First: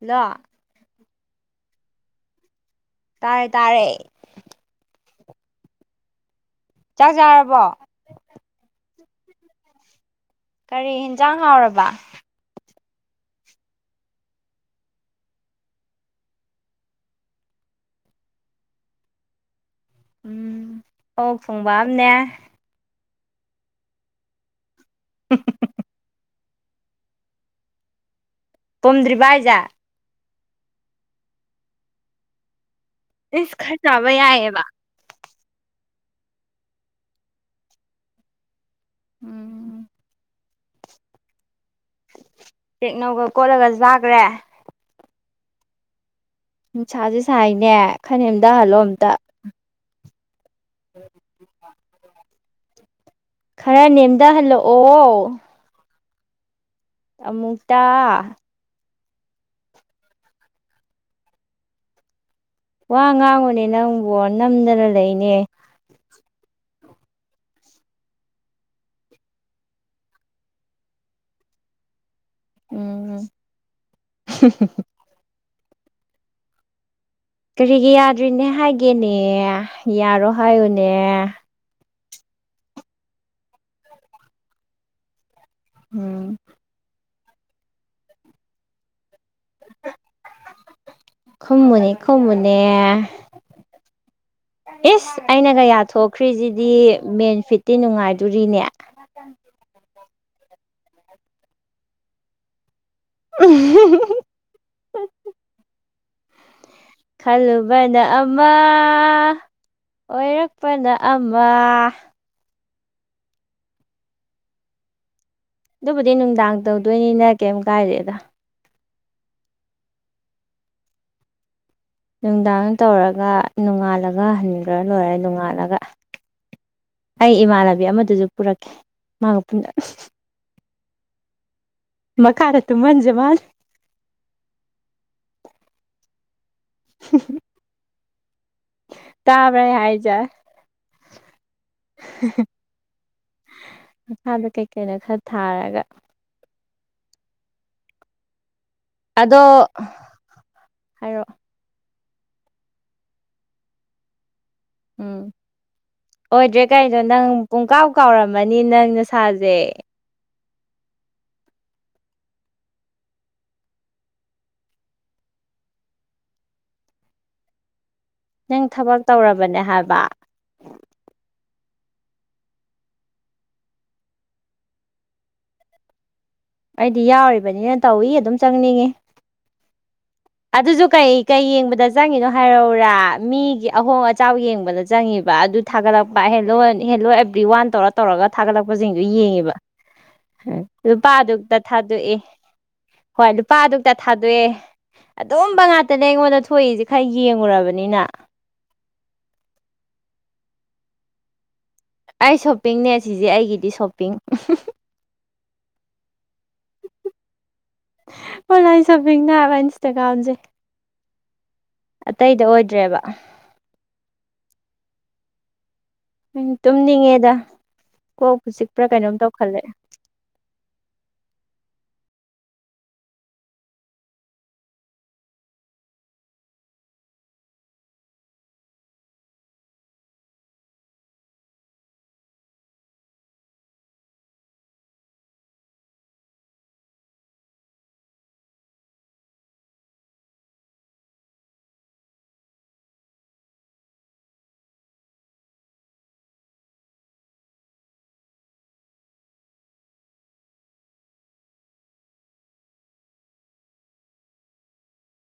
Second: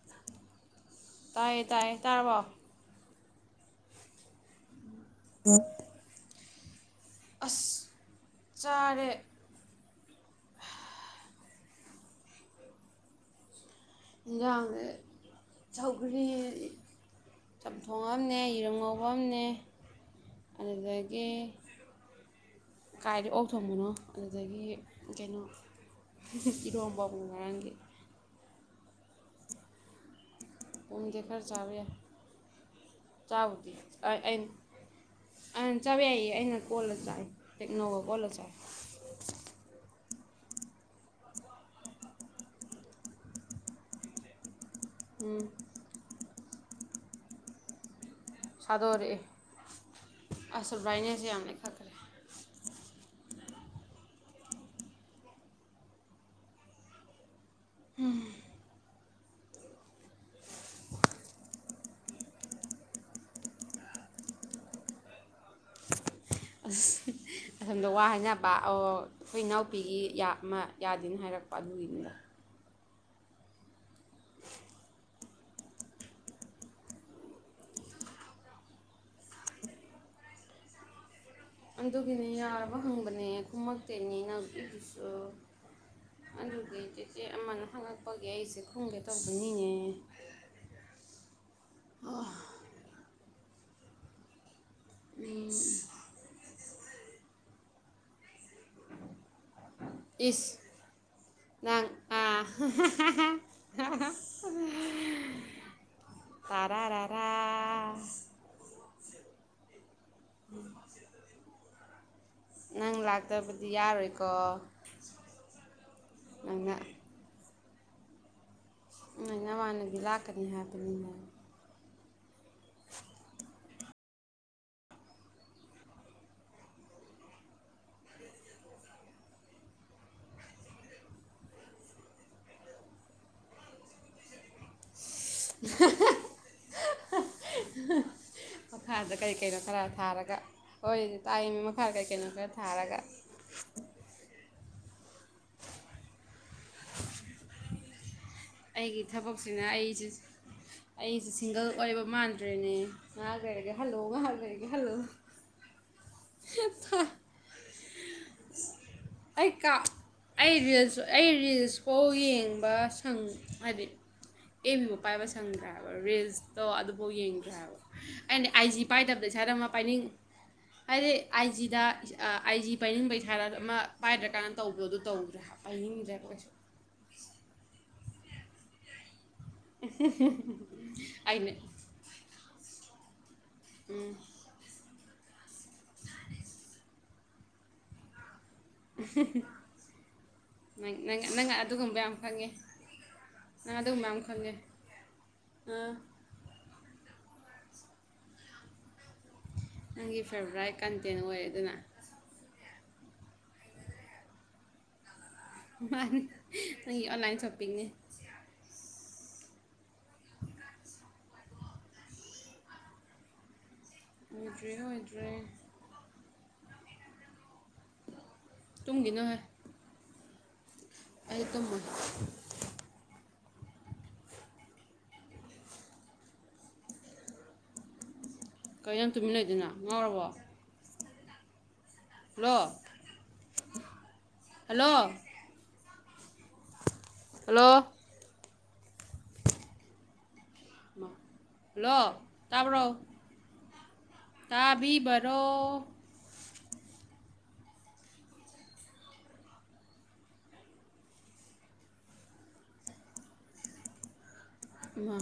hello ꯇꯥꯏꯌꯦ ꯇꯥꯏꯌꯦ ꯇꯥꯔꯕꯣ ꯇꯥꯔꯦ ꯇꯥꯔꯦ ꯆꯥꯛ ꯆꯥꯔꯕꯣ ꯑꯁ ꯆꯔꯦ ꯀꯔꯤ ꯌꯦꯟꯖꯥꯡ ꯍꯥꯎꯔꯕ ꯁꯥꯎꯒꯔꯤ ꯆꯝꯊꯣꯡ ꯑꯃꯅꯦ ꯌꯦꯔꯨꯝ ꯉꯧꯕ ꯑꯃꯅꯦ ꯎꯝ ꯑꯗꯨꯗꯗꯒꯤ ꯑꯣꯛ ꯊꯣꯡꯕ ꯑꯝꯅꯦ ꯀꯥꯏꯗ ꯑꯣꯛ ꯊꯣꯡꯕꯅꯣ ꯑꯗꯨꯗꯒꯤ ꯀꯩꯅꯣ ꯏꯔꯣꯝꯕꯥꯎꯕꯨ ꯉꯔꯥꯡꯒꯦ ꯇꯣꯝꯗ꯭ꯔꯤꯕ ꯑꯩꯖꯥ ꯄꯨꯡꯗꯤ ꯈꯔ ꯆꯥꯕ ꯌꯥꯏ ꯏꯁ ꯆꯥꯕꯗꯤ ꯈꯔ ꯆꯥꯕ ꯑꯩꯅ ꯌꯥꯏꯌꯦꯕ ꯑ ꯆꯥꯕ ꯌꯥꯏꯌꯦ ꯑꯩꯅ ꯀꯣꯜꯂ ꯆꯥꯏ ꯏꯦꯛꯅꯣꯒ ꯀꯣꯜꯂ ꯆꯥꯏ ꯎꯝ ꯇꯦꯛꯅꯧꯒ ꯀꯣꯠꯂꯒ ꯆꯥꯈ꯭ꯔꯦ ꯎꯝ ꯅꯨꯡꯁꯥꯁꯦ ꯁꯥꯏꯅꯦ ꯈꯅꯦꯛꯝꯇꯍꯜꯂꯣ ꯑꯝꯇ ꯑꯁꯜ ꯕꯥꯏꯅꯦꯁꯦ ꯌꯥꯝꯅ ꯈꯛꯈ꯭ꯔꯦ ꯈꯔ ꯅꯦꯝꯊꯍꯜꯂꯛꯑꯣ ꯑꯃꯨꯛꯇ ꯋꯥ ꯉꯥꯡꯕꯨꯅꯦ ꯅꯪꯕꯨ ꯅꯝꯗꯅ ꯂꯩꯅꯦ ꯑ ꯑꯁꯣꯝꯗ ꯋꯥ ꯍꯥꯏꯅꯕ ꯑꯣ ꯑꯩꯈꯣꯏ ꯏꯅꯥꯎꯄꯤꯒꯤ ꯑꯃ ꯌꯥꯗꯦꯅ ꯍꯥꯏꯔꯛꯄ ꯑꯗꯨꯒꯤꯅꯤꯗꯣ ꯎꯝ ꯀꯔꯤꯒꯤ ꯌꯥꯗ꯭ꯔꯤꯅꯦ ꯍꯥꯏꯒꯦꯅꯦ ꯌꯥꯔꯣ ꯍꯥꯏꯌꯨꯅꯦ ꯑꯗꯨꯒꯤꯅꯦ ꯌꯥꯔꯕ ꯍꯪꯕꯅꯦ ꯈꯨꯨꯝꯃꯛꯇꯦꯅꯤꯅ ꯏꯗꯨꯁꯨ ꯎꯝ ꯑꯗꯨꯒꯤ ꯆꯦꯆꯦ ꯑꯃꯅ ꯍꯪꯉꯛꯄꯒꯤ ꯑꯩꯁꯦ ꯈꯨꯝꯒꯦ ꯇꯧꯕꯅꯤ ꯀꯨꯝꯅꯤ ꯀꯨꯝꯅꯦ ꯏꯁꯁ ꯑꯩꯅ ꯀꯌꯥ ꯊꯣꯛꯈ꯭ꯔꯤꯁꯤꯗꯤ ꯃꯦꯟ ꯐꯤꯠꯇꯤ ꯅꯨꯡꯉꯥꯏꯗꯣꯔꯤꯅꯦ ꯊ ꯏꯁ ꯅꯪ ꯑ ꯎ [unintelligible] ꯈꯜꯂꯨꯕꯅ ꯑꯃ ꯑꯣꯏꯔꯛꯄꯅ ꯑꯃ ꯅꯪ ꯂꯥꯛꯇꯕꯗꯤ ꯌꯥꯔꯣꯏꯀꯣ ꯑꯗꯨꯕꯨꯗꯤ ꯅꯨꯡꯗꯥꯡ ꯅꯪꯅ ꯇꯧꯗꯣꯏꯅꯤꯅ ꯀꯩꯝ ꯀꯥꯏꯔꯦꯗ ꯅꯃꯥꯟ ꯅꯕꯤ ꯂꯥꯛꯀꯅꯤ ꯍꯥꯏꯕꯅꯤꯍꯦ ꯅꯨꯡꯗꯥꯡ ꯇꯧꯔꯒ ꯅꯣꯡꯉꯥꯜꯂꯒ ꯍꯟꯈ꯭ꯔ ꯂꯣꯏꯔꯦ ꯅꯣꯡꯉꯥꯜꯂꯒ ꯑꯩ ꯏꯃꯥꯟꯅꯕꯤ ꯑꯃꯗꯨꯁꯨ ꯄꯨꯔꯛꯀꯦ ꯃꯥꯒ ꯄꯨ ꯃ ꯀꯥꯔꯠꯇꯨ ꯃꯟꯖ ꯃꯥꯜ ꯑ [unintelligible] ꯃꯈꯪꯈꯥꯗ ꯀꯔꯤ ꯀꯩꯅꯣ ꯇꯥꯕ꯭ꯔꯥ ꯑꯩ ꯈꯔ ꯍꯥꯏꯁꯦ ꯊꯥꯔꯒ ꯍꯣꯏ ꯇꯥꯛꯏꯅꯦ ꯃꯈꯥ ꯀꯩꯀꯩꯅꯣ ꯈꯔ ꯊꯥꯔꯒ ꯃꯈꯥꯗ ꯀꯩꯀꯩꯅ ꯈꯔ ꯊꯥꯔꯒ ꯑꯩꯒꯤ ꯑꯗꯣ ꯊꯕꯛꯁꯤꯅ ꯑꯩꯁꯤ ꯑꯩꯁꯤ ꯍꯥꯏꯔꯛꯑꯣ ꯁꯤꯡꯒꯜ ꯑꯣꯏꯕ ꯃꯥꯟꯗ꯭ꯔꯦꯅꯦ ꯉꯍꯥ ꯀꯩꯔꯒꯦ ꯍꯜꯂꯣꯨ ꯉꯥ ꯀꯩꯔꯒꯦ ꯍꯜꯂꯣ ꯎꯝ ꯑꯣꯏꯗ꯭ꯔꯦ ꯀꯩꯅꯣ ꯅꯪ ꯄꯨꯡꯀꯥꯎꯛ ꯀꯥꯎꯔꯝꯃꯅꯤ ꯅꯪ ꯑꯩ ꯅꯁꯥꯁꯦ ꯀꯥ ꯑꯩ ꯔꯤꯜꯁ ꯑꯩ ꯔꯤꯜꯁ ꯐꯥꯎ ꯌꯦꯡꯕ ꯁꯪ ꯍꯥꯏꯗꯤ ꯑꯦꯝꯃꯤꯕ ꯄꯥꯏꯕ ꯁꯪꯗ꯭ꯔꯦꯕ ꯔꯤꯁꯇꯣ ꯑꯗꯨꯐꯥꯎ ꯌꯦꯡꯗ꯭ꯔꯦ ꯍꯥꯏꯕ ꯑꯩꯅ ꯅꯪ ꯑꯥꯏ ꯖꯤ ꯊꯕꯛ ꯄꯥꯏꯗꯕꯗ ꯏꯁꯔ ꯇꯧꯔꯕꯅꯦ ꯑꯃ ꯍꯥꯏꯕ ꯄꯥꯏꯅꯤꯡ ꯍꯥꯏꯗꯤ ꯑꯥꯏ ꯖꯤꯗ ꯑꯥꯏ ꯖꯤ ꯄꯥꯏꯅꯤꯡꯕꯩꯥꯔ ꯑꯃ ꯄꯥꯏꯗ꯭ꯔꯀꯥꯟꯅ ꯇꯧꯕꯣ ꯑꯗꯨ ꯇꯧꯗ꯭ꯔꯦ ꯑꯩꯗ ꯀ ꯑꯩꯗꯤ ꯌꯥꯎꯔꯤꯕꯅꯤꯅ ꯇꯧꯏ ꯑꯗꯨꯝ ꯆꯪꯅꯤꯡꯏꯤ [unintelligible] ꯑꯗꯨꯁꯨ ꯀꯩ ꯀꯩ ꯑꯩꯅ ꯌꯦꯡꯕꯗ ꯆꯪꯉꯤꯅꯣ ꯍꯥꯏꯔꯧꯎꯔꯥ ꯃꯤꯒꯤ ꯑꯍꯣꯡ ꯑꯆꯥꯎꯕ ꯌꯦꯡꯕꯗ ꯆꯪꯉꯤꯕ ꯑꯗꯨ ꯊꯥꯒꯠꯂꯛꯄ ꯍꯦꯜꯂꯣ ꯍꯦꯜꯂꯣ ꯑꯦꯕ꯭ꯔꯤ ꯋꯥꯟ ꯇꯧꯔ ꯇꯧꯔꯒ ꯊꯥꯒꯠꯂꯛꯄꯁꯤꯡꯁꯨ ꯌꯦꯡꯉꯦꯕ ꯅꯪ ꯂꯨꯄꯥ ꯅꯪ ꯅꯪ ꯑꯗꯨꯇ ꯑꯗꯨꯒꯨꯝꯕ ꯌꯥꯝ ꯊꯥꯗꯣꯛꯑꯦ ꯈꯪꯉꯦ ꯍꯣꯏ ꯂꯨꯄꯥ ꯅꯪ ꯑꯗꯨꯇ ꯑꯗꯨꯒꯨꯝꯕ ꯌꯥꯝ ꯊꯥꯗꯣꯛꯑꯦ ꯈꯪꯉꯦ ꯑꯗꯨꯝꯕ ꯑꯥ ꯉꯥꯛꯇꯅꯦ ꯑꯩꯉꯣꯟꯗ ꯊꯣꯛꯏꯁꯦ ꯈꯔ ꯌꯦꯡꯉꯨꯔꯕꯅꯤꯅ [unintelligible] ꯑꯩ ꯁꯣꯞꯄꯤꯡꯅꯦ ꯁꯤꯁꯦ ꯑꯩꯒꯤꯗꯤ ꯁꯣꯞꯄꯤꯡ ꯃꯥ ꯑꯩ ꯑꯣꯟꯂꯥꯏꯟ ꯁꯣꯄꯤꯡꯅꯦ ꯑꯣꯟꯂꯥꯏꯟ ꯁꯣꯄꯤꯡꯅꯕ ꯏꯟꯁꯇꯒ꯭ꯔꯥꯝꯁꯦ ꯑꯇꯩꯗ ꯑꯣꯏꯗ꯭ꯔꯦꯕ ꯑꯣꯏꯏꯗ꯭ꯔꯦ ꯑꯣꯏꯗ꯭ꯔꯦ ꯑꯩꯅ ꯇꯨꯝꯅꯤꯡꯉꯦꯗ ꯀꯣꯛ ꯄꯨꯁꯤꯛꯄ꯭ꯔꯥ ꯀꯩꯅꯣꯝ ꯇꯨꯝꯒꯤꯅꯣꯍꯦ ꯇꯧꯈꯠꯂꯛꯑꯦ ꯑꯩ ꯇꯃ ꯀꯔꯤ ꯌꯥꯝ ꯇꯨꯃꯤꯟꯅ ꯂꯩꯩꯗꯅ ꯉꯥꯎꯔꯕꯣ ꯍꯜꯂꯣ ꯍꯜꯂꯣ ꯍꯜꯂꯣ ꯂꯣ ꯇꯥꯕ꯭ꯔꯣ ꯇꯥꯕꯤ ꯕꯔꯣ ꯃꯥ